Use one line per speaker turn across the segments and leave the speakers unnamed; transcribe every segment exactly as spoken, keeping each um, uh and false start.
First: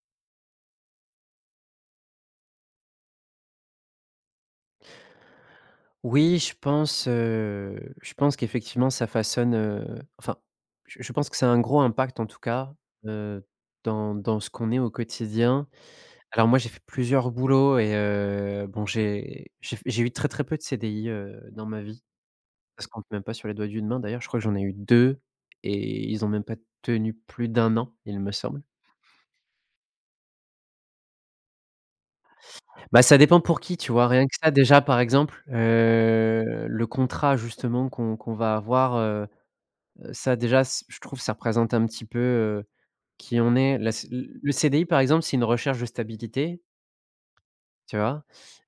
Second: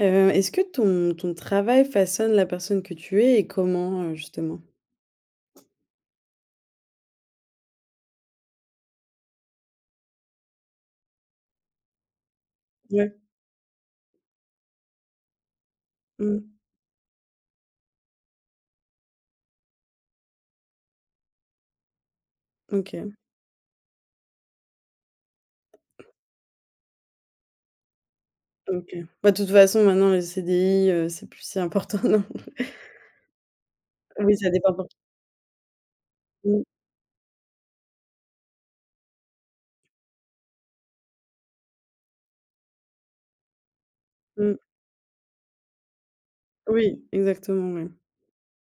Heu, est-ce que ton ton travail façonne la personne que tu es et comment, heu, justement?
Oui, je pense, heu, je pense qu'effectivement ça façonne, heu, enfin, je je pense que ça a un gros impact en tout cas,
Ouais.
heu, dans dans ce qu'on est au quotidien.
Mmh.
Alors moi, j'ai fait plusieurs boulots et heu, bon j'ai j'ai j'ai eu très, très peu de C D I, heu, dans ma vie. Ça se compte
OK,
même pas sur les doigts d'une main d'ailleurs, je crois que j'en ai eu deux et ils ont même pas tenu plus d'un an, il me semble.
OK. Bah, de toute façon maintenant les C D I, heu, c'est plus si important, non?
Bah, ça dépend pour qui, tu vois? Rien que
Oui, ça
ça
dépend
déjà
pour.
par exemple,
Mmh,
heu, le contrat justement qu'on qu'on va avoir. Ça déjà, s je trouve, ça représente un petit peu, heu, qui on est. La c l le
mmh.
C D I, par exemple, c'est une recherche de stabilité,
Oui, exactement, ouais.
tu vois?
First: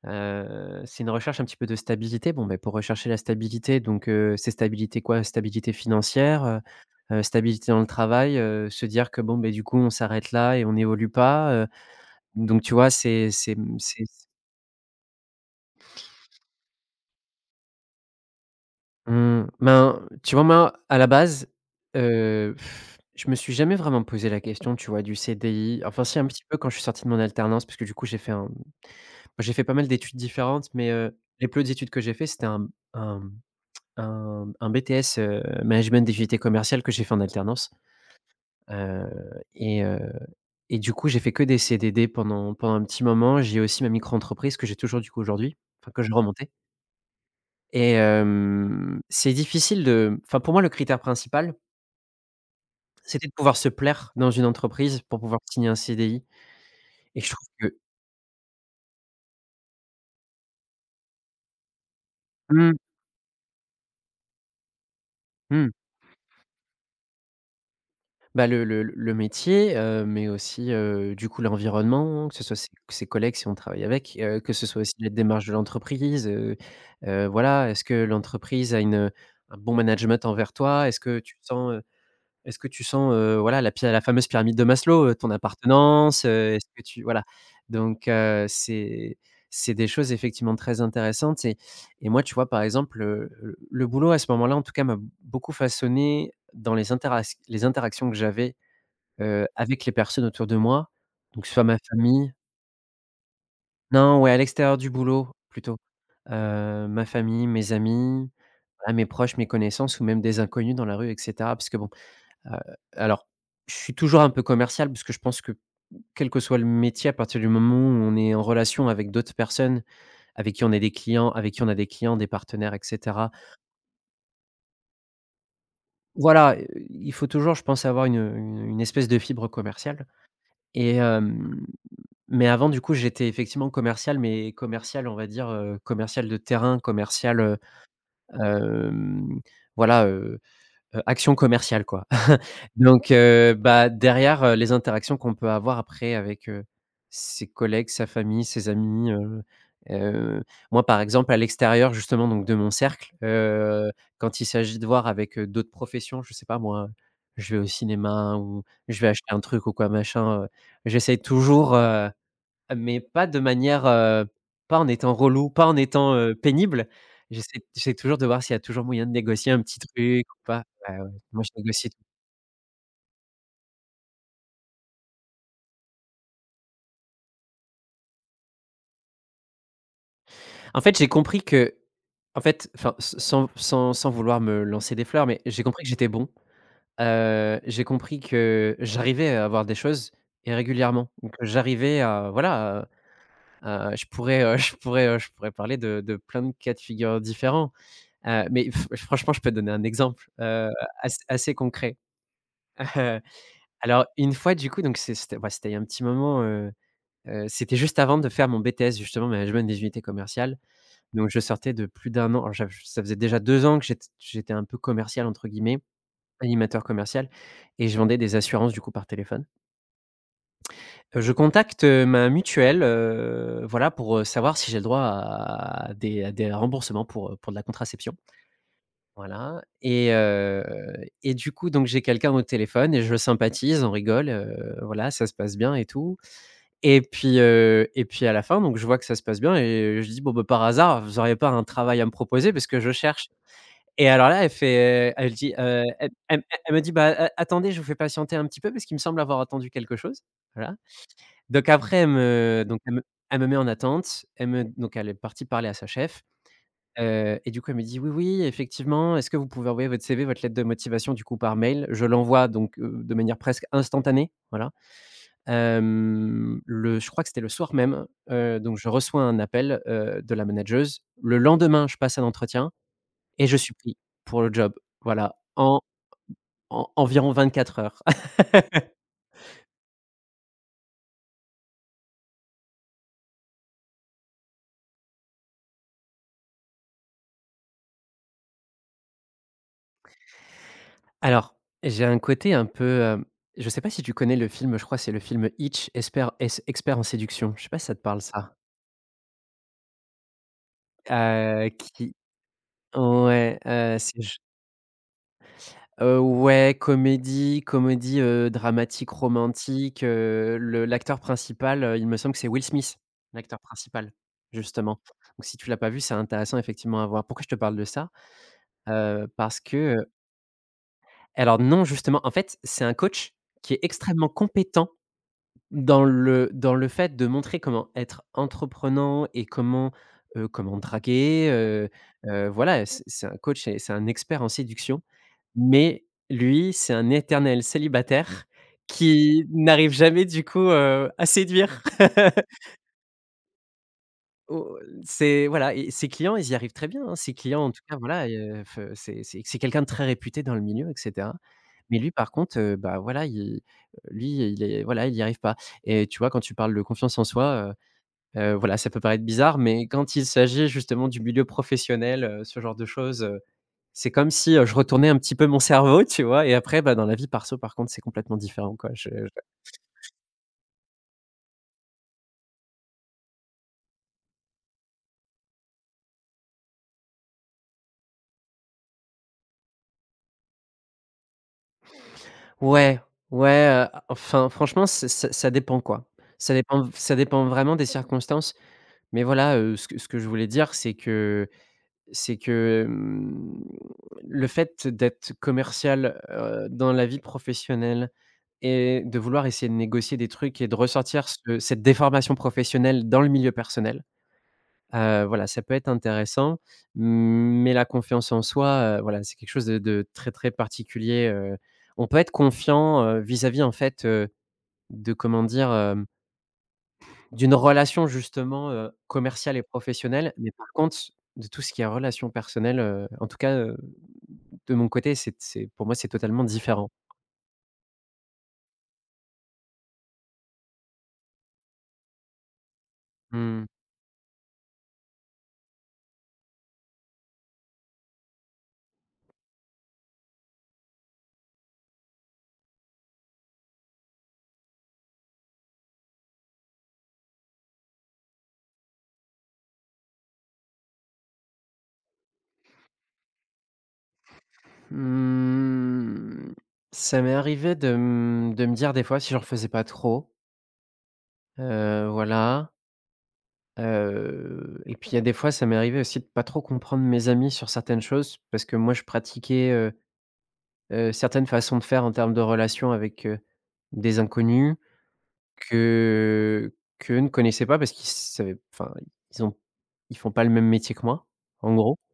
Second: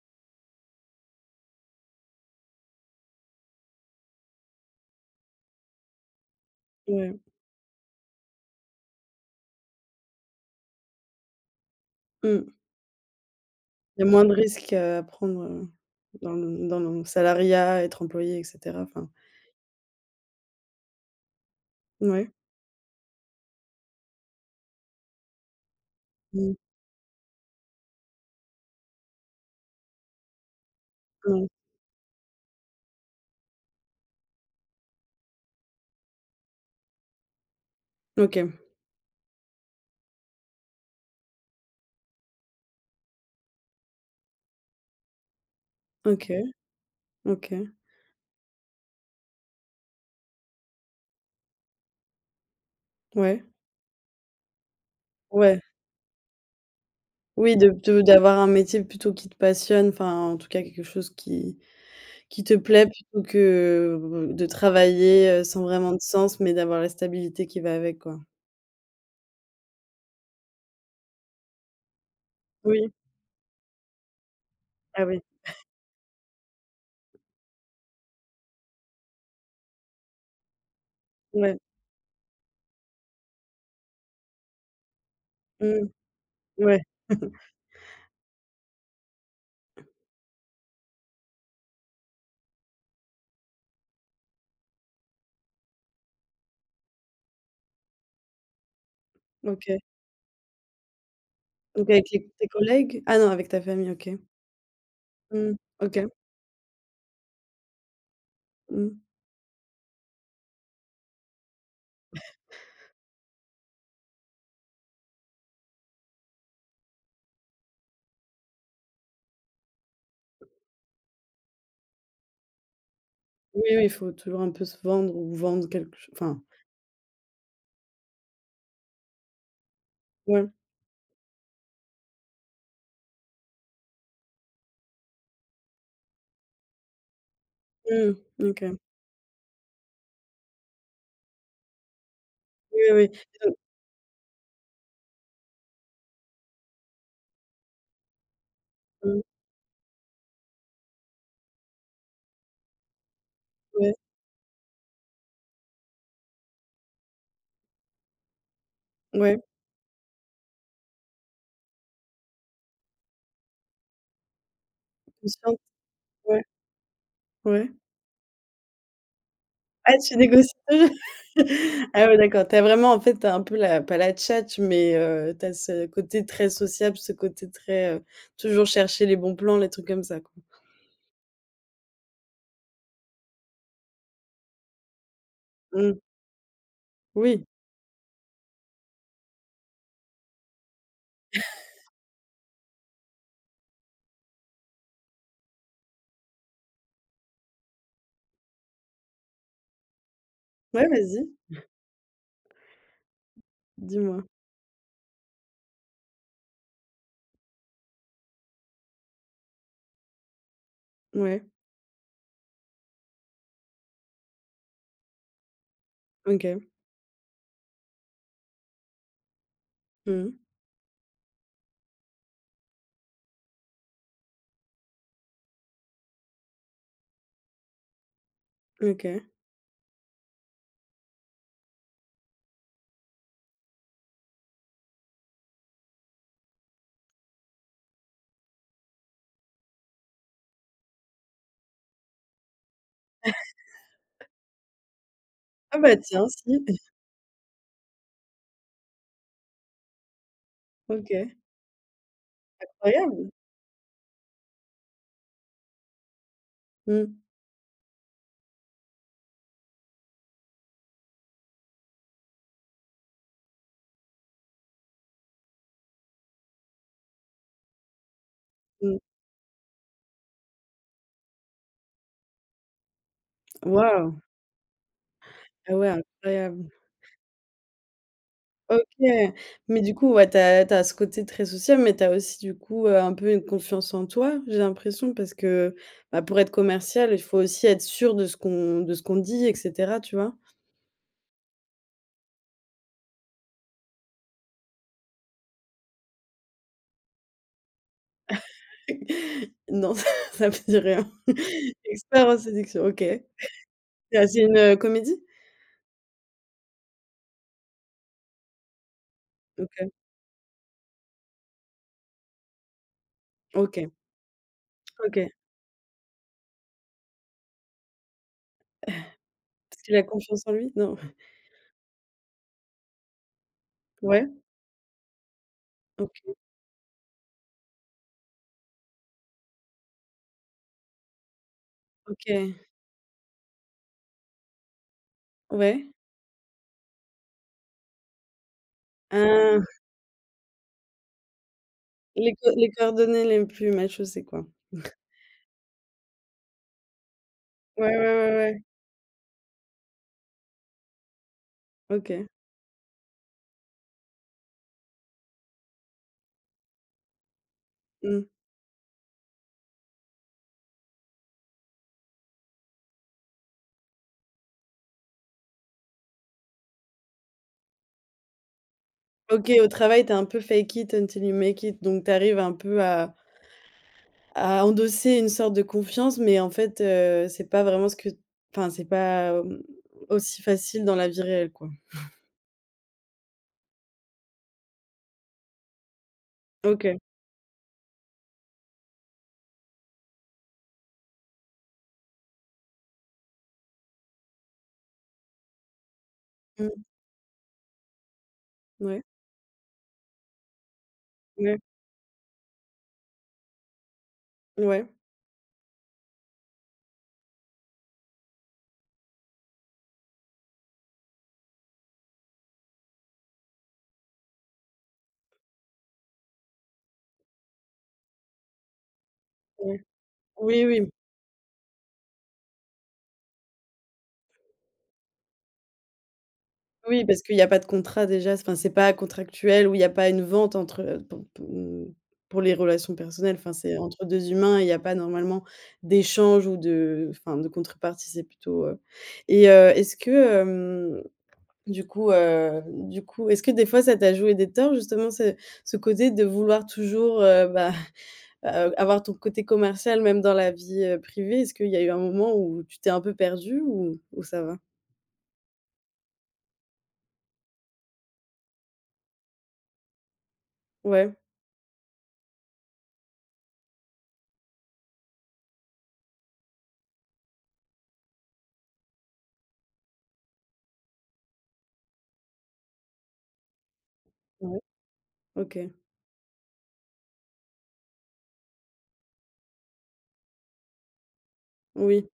Heu, c'est une recherche un petit peu de stabilité. Bon, mais pour rechercher la stabilité, donc heu, c'est stabilité quoi? Stabilité financière, heu
Ouais.
heu, stabilité dans le travail, heu, se dire que bon, beh, du coup, on s'arrête là et on n'évolue pas, heu,
Mmh.
donc tu vois, c'est c'est, mmh, c'est.
Il y a moins de risques à prendre, heu, dans le dans le salariat, être employé, et cetera, enfin.
Mmh, ben, tu vois, moi, à la base,
Ouais.
heu, je me suis jamais vraiment posé la question, tu vois, du C D I. Enfin, si, un petit
Mmh.
peu quand je suis sorti de mon alternance, parce que du coup, j'ai fait un j'ai fait pas mal d'études différentes, mais heu, les
Ouais.
plus hautes études que j'ai fait, c'était un un un un B T S, heu, management d'activité commerciale que j'ai fait en alternance,
OK.
heu et heu et du coup, j'ai fait que des C D D pendant pendant un petit moment. J'ai aussi ma micro-entreprise que j'ai toujours, du coup, aujourd'hui, enfin que j'ai
OK.
remontée
OK.
et hem, c'est difficile de enfin, pour moi, le critère principal, c'était de
Ouais.
pouvoir se plaire dans une entreprise pour pouvoir
Ouais.
signer un C D I et je trouve
Oui, de
que
de d'avoir un métier plutôt qui te passionne, enfin en tout cas quelque chose qui Qui te
mmh,
plaît plutôt que de travailler, heu, sans
mmh,
vraiment de sens, mais d'avoir la stabilité qui va avec, quoi.
bah, le le le métier, heu, mais aussi, heu, du coup, l'environnement, que ce soit ses
Oui,
ses collègues si on travaille avec, heu, que ce soit aussi
ah
la
oui,
démarche de l'entreprise, heu heu, voilà, est-ce que l'entreprise a une, un bon management envers toi? Est-ce que tu
ouais,
sens, Est-ce que tu sens, heu, voilà, la py la fameuse pyramide de Maslow, heu, ton
mmh,
appartenance, heu, est-ce
ouais,
que tu voilà, donc heu, c'est c'est des choses effectivement très intéressantes et et moi, tu vois, par exemple, heu, le le boulot à ce moment-là, en tout cas, m'a beaucoup façonné dans les interac les interactions que j'avais, heu,
OK.
avec les personnes autour de moi, donc soit ma
Donc avec les
famille,
tes collègues? Ah non, avec ta famille, OK.
non, ouais, à l'extérieur du boulot
Mmh,
plutôt,
OK,
heu, ma famille, mes amis,
mmh.
voilà, mes proches, mes connaissances ou même des inconnus dans la rue et cetera. Parce que bon. Heu, alors, je suis toujours un peu commercial parce que je pense que quel que soit le métier, à partir du moment où on est en relation avec d'autres personnes, avec qui on est des clients avec qui on a des clients, des partenaires et cetera.
Oui, oui, il faut toujours un peu se vendre ou vendre quelque chose, enfin,
Voilà, heu, il faut toujours, je pense, avoir une, une une espèce de fibre commerciale
ouais,
et hem, mais avant du coup, j'étais effectivement commercial, mais commercial, on va dire, heu, commercial de terrain, commercial, heu,
mmh, OK.
hem, voilà. Heu, action commerciale quoi.
Oui, oui,
Donc
oui,
heu, bah, derrière, heu, les interactions qu'on peut avoir après avec, heu, ses collègues, sa famille, ses amis,
mmh,
heu heu, moi par exemple à l'extérieur justement donc de mon cercle, heu,
ouais,
quand il s'agit de voir avec, heu, d'autres professions, je sais pas moi, je vais au cinéma ou je vais acheter
ouais,
un truc ou quoi machin, heu, j'essaye toujours, heu mais pas de manière, heu, pas en étant relou,
consciente,
pas en étant, heu,
ouais,
pénible. J'essaie
ouais.
j'essaie toujours de voir s'il y a toujours moyen de négocier un petit
Ah, tu
truc ou
négocies
pas.
toujours?
Ouais, ouais, moi je négocie tout.
Ah ouais, d'accord. T'as vraiment, en fait, t'as un peu la, pas la tchatche, mais heu, tu ce côté très sociable, ce côté très, heu, toujours chercher les bons plans, les trucs comme ça, quoi.
En fait, j'ai compris que en fait, enfin, s sans sans sans vouloir me lancer des fleurs, mais j'ai compris que
Mmh.
j'étais bon.
Oui.
Heu, j'ai compris que j'arrivais à avoir des choses et régulièrement. Donc j'arrivais à voilà, à à je pourrais, heu, je pourrais, heu, je pourrais parler de de plein de cas de figure différents. Heu, mais f- franchement, je peux te donner un exemple, heu,
Ouais,
assez
vas-y,
assez concret. Heu, Alors
dis-moi.
une fois du coup donc c'est c'était bah, c'était il y a un petit moment, heu heu, c'était juste avant de faire mon B T S justement management des unités commerciales. Donc je
Ouais,
sortais de plus d'un an alors j'av ça faisait déjà deux ans que j'ét j'étais un peu «commercial» entre guillemets,
OK.
animateur commercial et je vendais des assurances du coup par téléphone.
Mmh.
Heu, je contacte, heu, ma mutuelle, heu, voilà pour, heu, savoir si j'ai le droit à des à des remboursements pour, heu, pour de la contraception.
OK.
Voilà et heu et du coup, donc j'ai quelqu'un au téléphone et je sympathise, on rigole, heu, voilà, ça se passe bien et tout et puis, heu et puis à la fin, donc je vois que ça se passe bien et je dis: «Bon, bah, par hasard, vous auriez pas un travail à me proposer? Parce que je cherche» et alors là, elle fait, elle dit,
Ah
heu,
bah
elle
tiens,
elle
si.
elle me dit: «Bah, a attendez, je vous fais patienter un petit peu parce qu'il me semble avoir attendu quelque chose». Voilà.
OK.
Donc après elle me donc elle me
Incroyable.
elle me met en attente, elle me donc elle est partie parler à sa chef.
Mmh.
Heu et du coup, elle me dit: «Oui, oui, effectivement, est-ce que vous pouvez envoyer votre C V, votre lettre de motivation, du coup, par mail?» Je l'envoie donc heu, de manière presque instantanée, voilà. Hem, le Je crois que c'était le soir même, heu, donc je
Mmh.
reçois un appel, heu, de la manageuse. Le lendemain, je passe un entretien et je suis pris
Waouh!
pour le job, voilà,
Ah
en
ouais, incroyable.
en environ quatre heures.
OK. Mais du coup, ouais, tu as tu as ce côté très social, mais tu as aussi du coup, heu, un peu une confiance en toi, j'ai l'impression, parce que, bah, pour être commercial, il faut aussi être sûr de ce qu'on de ce qu'on dit, et cetera, tu vois?
Alors, j'ai un côté un peu, hem, je sais pas si tu connais le film, je crois c'est le film Hitch, espert es expert en séduction. Je sais pas si ça te parle ça?
Non, ça ça me dit rien.
Heu, qui
Expert en séduction, OK.
Ouais, heu, c'est
Ah,
j
c'est une, heu, comédie?
heu, ouais, comédie comédie, heu, dramatique,
OK,
romantique, heu, le l'acteur principal, heu, il me semble que c'est Will Smith, l'acteur
OK,
principal, justement.
OK.
Donc si tu l'as pas vu, c'est intéressant effectivement à voir. Pourquoi je te parle de ça? Heu, parce que,
Parce qu'il a
heu
confiance en lui? Non?
alors non, justement, en fait, c'est un coach qui est
Ouais?
extrêmement compétent dans
OK,
le dans le fait de montrer comment être entreprenant et comment, heu, comment draguer, heu heu,
OK.
voilà, c'est c'est un coach et c'est un expert en séduction.
Ouais.
Mais lui, c'est un éternel célibataire qui
Ah,
n'arrive jamais du coup, heu, à séduire.
les co les coordonnées les plus macho, c'est quoi?
Au C'est voilà et ses clients, ils y arrivent très bien, hein. Ses clients, en tout
Ouais, ouais,
cas, voilà,
ouais, ouais.
heu, f c'est c'est c'est quelqu'un de très réputé dans le milieu et cetera. Mais lui,
OK.
par contre, heu, bah, voilà, il lui, il est voilà, il y arrive pas et tu vois, quand tu parles de confiance en soi,
Mmh.
heu heu, voilà, ça peut paraître bizarre, mais quand il s'agit justement du milieu professionnel, heu, ce genre de choses, c'est comme si, heu, je retournais un petit peu mon cerveau, tu vois? Et après, bah, dans la vie perso, par contre, c'est complètement différent, quoi. Je je
OK, au travail, tu un peu fake it until you make it, donc t'arrives un peu à à endosser une sorte de confiance, mais en fait, heu, c'est pas vraiment ce que, enfin, c'est pas, mmh, aussi facile dans la vie réelle, quoi.
Ouais, ouais, heu, enfin, franchement, ça ça ça dépend, quoi. Ça dépend v
OK.
ça dépend vraiment des circonstances. Mais voilà, heu, ce que ce que je voulais dire, c'est que c'est que, hem, le fait d'être commercial, heu,
Mmh.
dans la vie professionnelle
Ouais.
et de vouloir essayer de négocier des trucs et de ressortir
Ouais.
ce cette déformation professionnelle dans le milieu personnel.
Ouais.
Heu, voilà, ça peut être intéressant, mais la confiance en soi, heu, voilà, c'est quelque chose de de très, très particulier, heu. On peut être confiant, heu, vis-à-vis, en fait, heu, de comment dire? Hem, d'une relation justement, heu, commerciale et
Ouais.
professionnelle, mais
Oui,
par
oui.
contre, de tout ce qui est relation personnelle, heu, en tout cas, heu, de mon côté, c'est c'est pour moi, c'est totalement différent.
Oui, parce qu'il y a pas de contrat déjà, enfin, c'est pas contractuel, ou il y a pas une vente entre, heu, pour pou pour les relations personnelles, enfin,
Mmh.
c'est entre deux humains, il y a pas normalement d'échange ou de, enfin, de contrepartie, c'est plutôt, heu et heu, est-ce que, du coup, heu, du coup, est-ce que des fois ça t'a joué des torts justement ce ce côté de vouloir toujours, heu, bah, heu, avoir ton côté commercial même dans la vie, heu, privée? Est-ce qu'il y a eu un moment où tu t'es un peu perdue ou ou ça va?
Mmh, ça m'est arrivé de, mmh, de me dire des fois si je j'en faisais pas trop,
Ouais,
heu, voilà. Heu et puis, il y a des fois, ça m'est arrivé aussi de pas trop comprendre mes amis sur certaines choses parce que moi, je pratiquais, heu heu, certaines façons de faire en termes de relations avec, heu, des
ouais,
inconnus
OK.
que qu'eux ne connaissaient pas parce qu'ils savaient enfin, ils ont ils font pas le même métier que moi, en gros.
Oui.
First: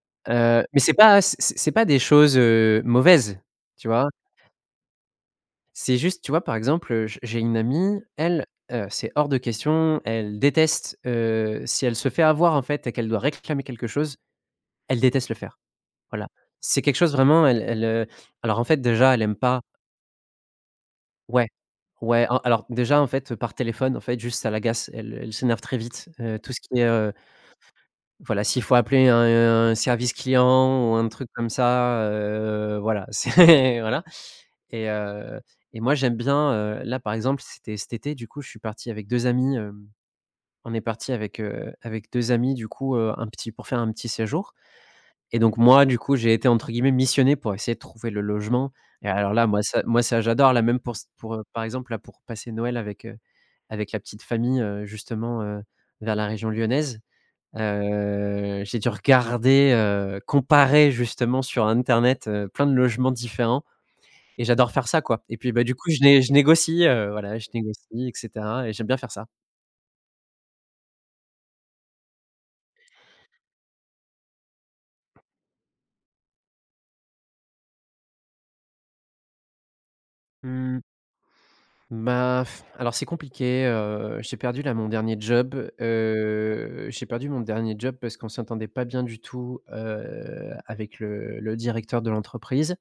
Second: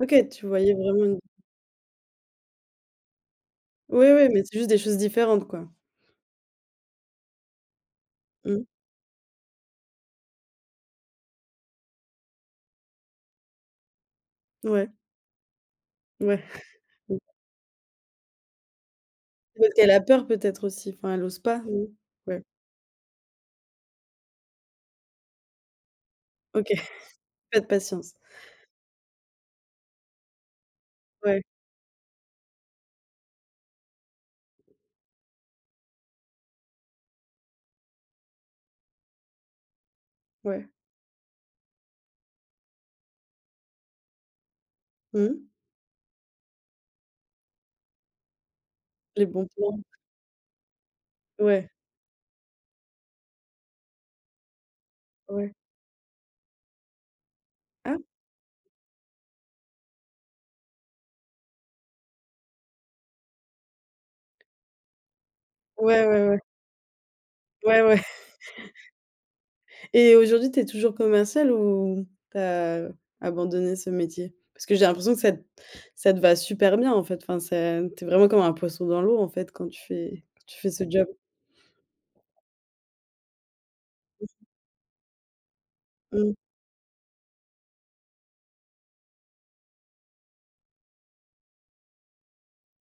OK, tu
Heu,
voyais
mais c'est
vraiment une.
pas c'est c'est pas des choses, heu, mauvaises, tu
Oui,
vois?
oui, mais c'est juste des choses différentes, quoi.
C'est juste, tu vois, par exemple, j j'ai une amie, elle,
Mmh.
heu, c'est hors de question, elle déteste, heu, si elle se fait avoir, en fait et qu'elle doit réclamer quelque chose.
Ouais,
Elle déteste le faire, voilà.
ouais.
C'est quelque chose vraiment elle elle, heu, alors en fait déjà elle aime pas
Peut-être qu'elle a peur peut-être aussi? Enfin, elle ose
ouais,
pas? Mmh.
ouais, a
Ouais.
alors déjà en fait, par téléphone en fait juste ça l'agace, elle elle s'énerve très vite, heu, tout ce
OK,
qui est, heu,
pas de patience.
voilà, s'il faut appeler un un service client ou un truc
Ouais,
comme ça, heu, voilà, c'est voilà. Et heu et moi j'aime bien, heu, là par exemple c'était cet été, du coup je suis parti avec deux amis, hem,
ouais.
on est parti avec, heu, avec deux amis du coup, heu, un petit pour faire un petit séjour. Et
Mmh.
donc moi, du coup, j'ai été entre guillemets «missionné» pour essayer de trouver le logement, et
Les
alors
bons
là, moi
plans.
ça moi ça j'adore, là, même pour s pour, heu, par
Ouais,
exemple, là, pour passer Noël avec, heu, avec la petite famille, heu, justement,
ouais.
heu, vers la région lyonnaise.
Ah!
Heu, j'ai dû regarder, heu, comparer justement sur internet, heu, plein de logements différents, et j'adore faire ça, quoi. Et puis, bah, du coup, je
Ouais,
né
ouais,
je
ouais.
négocie, heu, voilà, je
Ouais, ouais.
négocie et cetera, et j'aime bien faire ça.
Et aujourd'hui, tu es toujours commercial ou tu as abandonné ce métier? Parce que j'ai l'impression que ça te ça te va super bien, en fait. Enfin, ça tu vraiment comme un poisson dans l'eau, en fait, quand tu fais quand tu fais ce job.
Bah, pff, alors c'est compliqué, heu, j'ai perdu là mon dernier job,
Mmh.
heu, j'ai perdu mon dernier job parce qu'on s'entendait pas bien du tout, heu, avec le le directeur de l'entreprise.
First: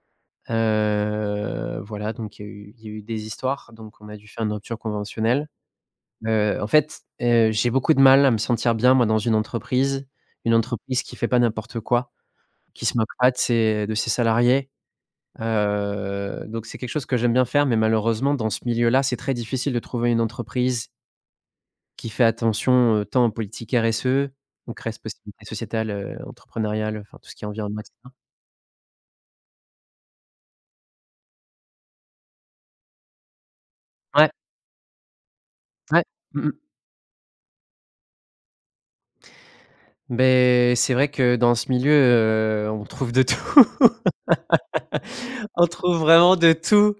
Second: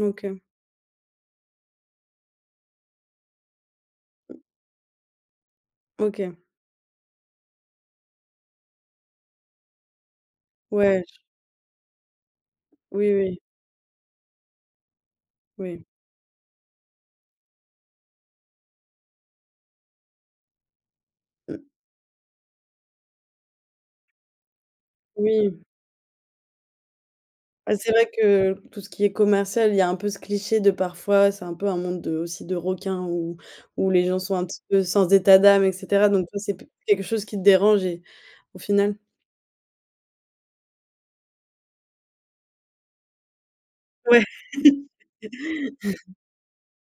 OK,
Heu, voilà, donc il y a eu il y a eu des histoires, donc on a dû faire une rupture conventionnelle.
OK.
Heu, en fait, heu, j'ai beaucoup de mal à me sentir bien moi dans une entreprise, une entreprise
Ouais,
qui
j
fait pas n'importe quoi, qui se moque
oui,
pas de
oui,
ses de ses salariés.
oui.
Heu, donc c'est quelque chose que j'aime bien faire, mais malheureusement dans ce milieu-là, c'est très difficile de trouver une entreprise
Mmh,
qui fait attention, heu, tant aux politiques R S E, donc responsabilité
oui.
sociétale, heu, entrepreneuriale, enfin tout ce qui est
Ah,
environnement et
c'est vrai
cetera.
que tout ce qui est commercial, il y a un peu ce cliché de parfois, c'est un peu un monde de aussi de requins où où les gens
Ouais,
sont un petit peu sans état d'âme, et
ouais.
cetera. Donc toi,
Mmh mh.
c'est p quelque chose qui te dérange et au final,
Beh, c'est vrai que dans ce milieu, heu, on trouve de tout.
ouais.
On trouve vraiment de tout,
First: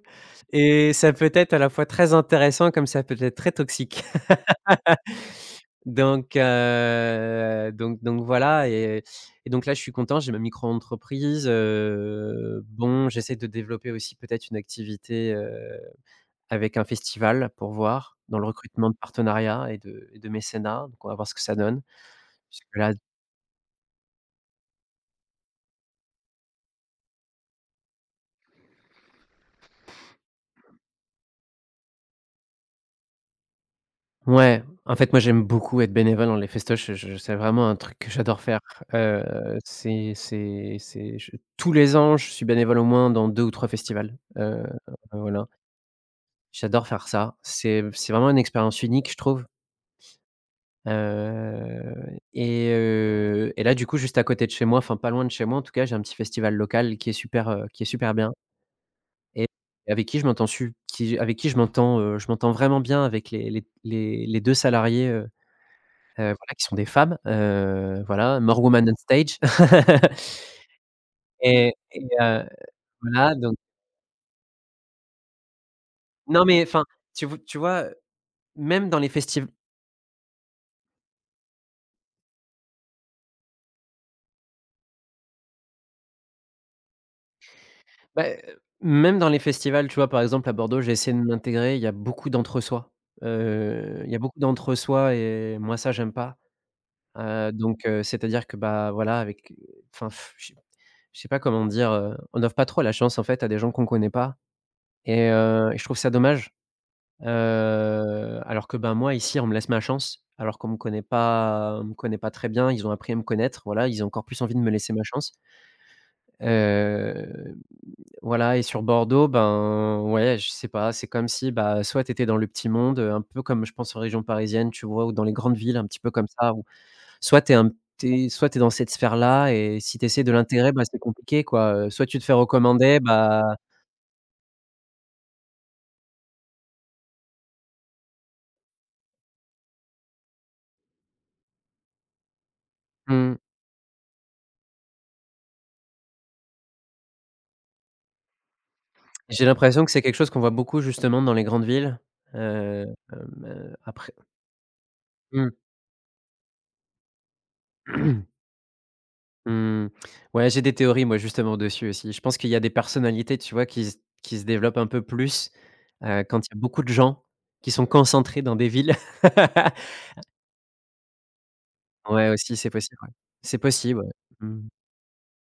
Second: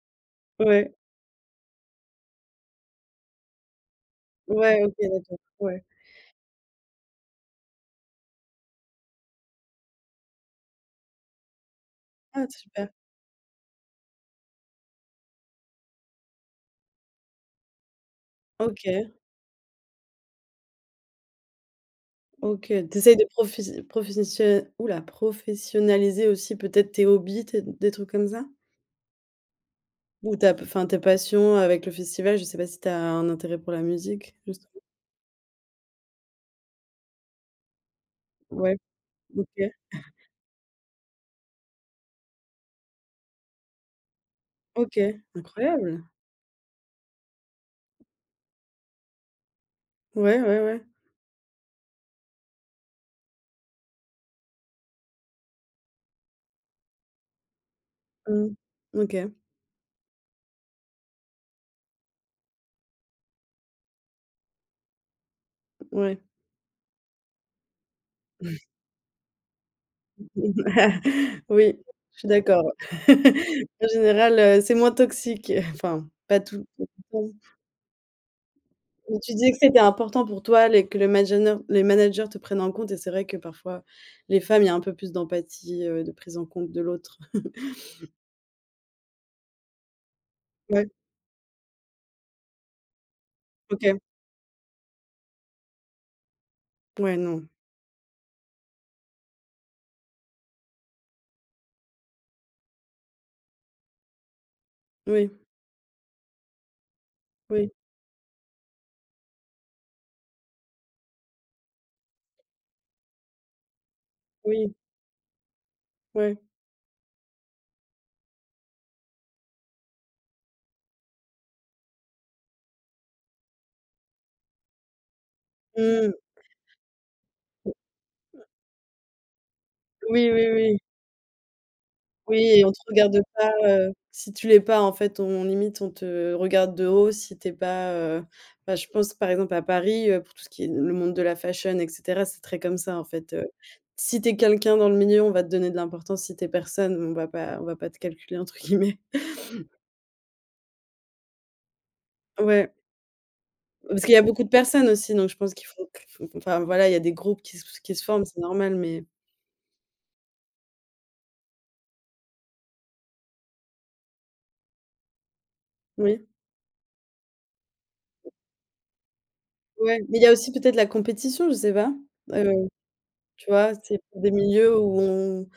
et
Ouais.
ça peut être à la fois très intéressant comme ça peut être très toxique.
Ouais, OK, d'accord. Ouais.
Donc heu, donc donc voilà, et et donc là, je suis content, j'ai ma micro-entreprise,
Ah
heu,
super.
bon, j'essaie de développer aussi peut-être une activité, heu, avec un festival, pour voir, dans le recrutement de
OK,
partenariats et de et de mécénat, donc on va voir ce que ça donne. Parce
OK.
que là,
Tu essayes de profes profession ouh là, professionnaliser aussi peut-être tes hobbies, tes des trucs comme ça? Ou ta p enfin tes passions avec le festival, je sais pas si tu as un intérêt pour la musique
ouais,
justement?
en fait, moi, j'aime beaucoup être bénévole dans les festoches, je c'est vraiment un truc que j'adore faire.
Ouais,
Heu,
OK,
c'est c'est c'est je tous les ans, je suis bénévole au moins dans deux ou trois festivals, heu,
OK,
voilà.
incroyable.
J'adore faire ça. C'est c'est vraiment une expérience unique, je trouve,
Ouais, ouais, ouais.
heu et heu et là, du coup, juste à côté de chez moi, enfin, pas loin de chez moi, en tout cas, j'ai un petit festival local qui est super, heu, qui est super bien,
Mmh. OK,
et avec qui je m'entends su qui avec qui je m'entends, heu, je m'entends vraiment bien avec les les les les deux salariées, heu heu,
ouais.
voilà, qui sont des femmes, heu, voilà, more women on stage. Et
Oui,
et
je suis
heu,
d'accord.
voilà, donc
En général, heu, c'est moins toxique, enfin pas
non, mais
tout le
enfin, tu
temps.
v tu vois, même dans les
Mais tu
festiv
disais que c'était important pour toi les que le manageneur les managers te prennent en compte, et c'est vrai que parfois les femmes, il y a un peu plus d'empathie, heu, de prise en compte de l'autre.
bah, heu, même dans les festivals, tu vois? Par exemple, à Bordeaux,
Ouais,
j'ai essayé de m'intégrer, il y a beaucoup d'entre-soi.
OK.
Heu, il y a beaucoup d'entre-soi et moi, ça, j'aime pas.
Ouais, non.
Heu, donc heu, c'est-à-dire que, bah, voilà, avec, heu, enfin, je sais je sais pas comment dire, heu, on offre pas trop la chance, en fait, à des gens qu'on connaît pas, et
Oui,
heu et je trouve ça dommage. Heu,
oui,
alors que, ben, moi, ici, on me laisse ma chance, alors qu'on me connaît pas on me connaît pas très bien. Ils ont appris à me connaître, voilà, ils ont encore plus envie de me
oui,
laisser ma chance.
ouais.
Heu Voilà, et sur Bordeaux, ben, ouais, je sais pas, c'est comme si, bah, soit tu étais dans le petit monde, heu, un peu comme je pense en région parisienne, tu vois? Ou dans les grandes villes un petit peu
Mmh.
comme ça, où soit tu es un t'es soit tu dans cette sphère-là, et si tu essaies
Oui,
de
oui,
l'intégrer,
oui.
bah, c'est compliqué quoi, heu, soit tu te fais
Oui, et on te
recommander,
regarde
bah
pas, heu, si tu l'es pas, en fait, on limite, on te regarde de haut si tu es pas, heu, bah, je pense, par exemple, à Paris, heu, pour tout ce qui est le monde de la fashion, et cetera, c'est très comme ça, en fait,
mmh,
heu. Si tu es quelqu'un dans le milieu, on va te donner de l'importance, si tu es personne, on va pas on va pas te «calculer» entre guillemets.
j'ai l'impression que c'est quelque chose qu'on voit beaucoup justement dans les grandes villes,
Ouais,
heu, hem,
parce qu'il
après
y a beaucoup de personnes aussi, donc je pense
mmh.
qu'il faut qu enfin, voilà, il y a des groupes qui se qui se forment, c'est normal, mais
Mmh. Ouais, j'ai des théories moi justement dessus aussi. Je pense qu'il y a des personnalités, tu vois, qui se qui se développent un peu plus, heu,
oui,
quand il y a beaucoup de gens qui sont concentrés dans des villes.
ouais, mais il y a aussi peut-être la compétition, je sais pas?
Ouais aussi,
Heu
c'est possible, ouais.
Tu
C'est
vois? C'est
possible, ouais.
pour des
Mmh.
milieux où on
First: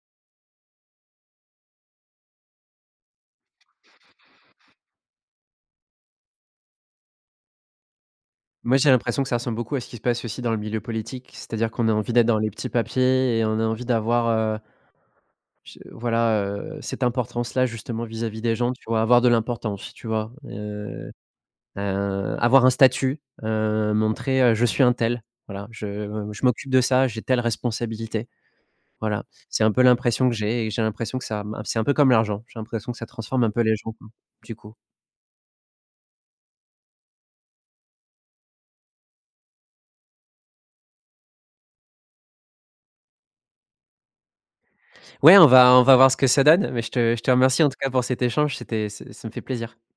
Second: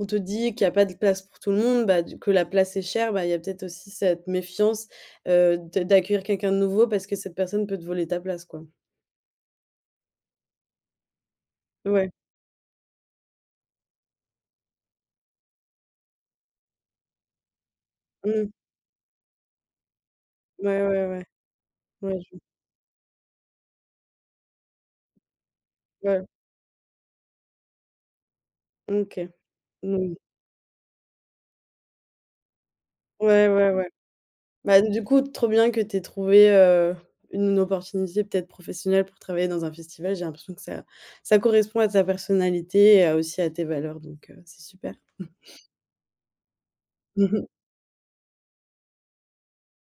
on te dit qu'il y a pas de place pour tout le monde, bah, du que la place est chère, bah, il y a peut-être aussi cette méfiance, heu, de d'accueillir quelqu'un de nouveau parce que cette personne peut te voler ta place, quoi.
Moi, j'ai l'impression que ça ressemble beaucoup à ce qui se passe aussi dans le milieu politique, c'est-à-dire qu'on a
Ouais.
envie d'être dans les petits papiers et on a envie d'avoir, heu, je voilà, heu, cette importance-là justement vis-à-vis
Mmh.
des gens, tu vois? Avoir de l'importance, tu vois?
Ouais, ouais,
Heu
ouais. Ouais,
Heu, avoir un statut, heu, montrer, heu: «Je suis un tel, voilà,
je ouais.
je je m'occupe de ça, j'ai telle responsabilité». Voilà,
OK.
c'est un peu
Mmh.
l'impression que j'ai, et j'ai l'impression que ça c'est un peu comme l'argent, j'ai l'impression que ça transforme
Ouais,
un peu
ouais,
les
ouais.
gens, quoi, du coup.
Bah, du coup, trop bien que tu aies trouvé, heu, une une opportunité peut-être professionnelle pour travailler dans un festival. J'ai l'impression que ça ça correspond à ta personnalité et à aussi à tes valeurs, donc heu, c'est super.
Ouais, on va on va voir ce que ça donne, mais je te je te remercie en tout cas pour cet échange, c'était c'est ça me fait plaisir.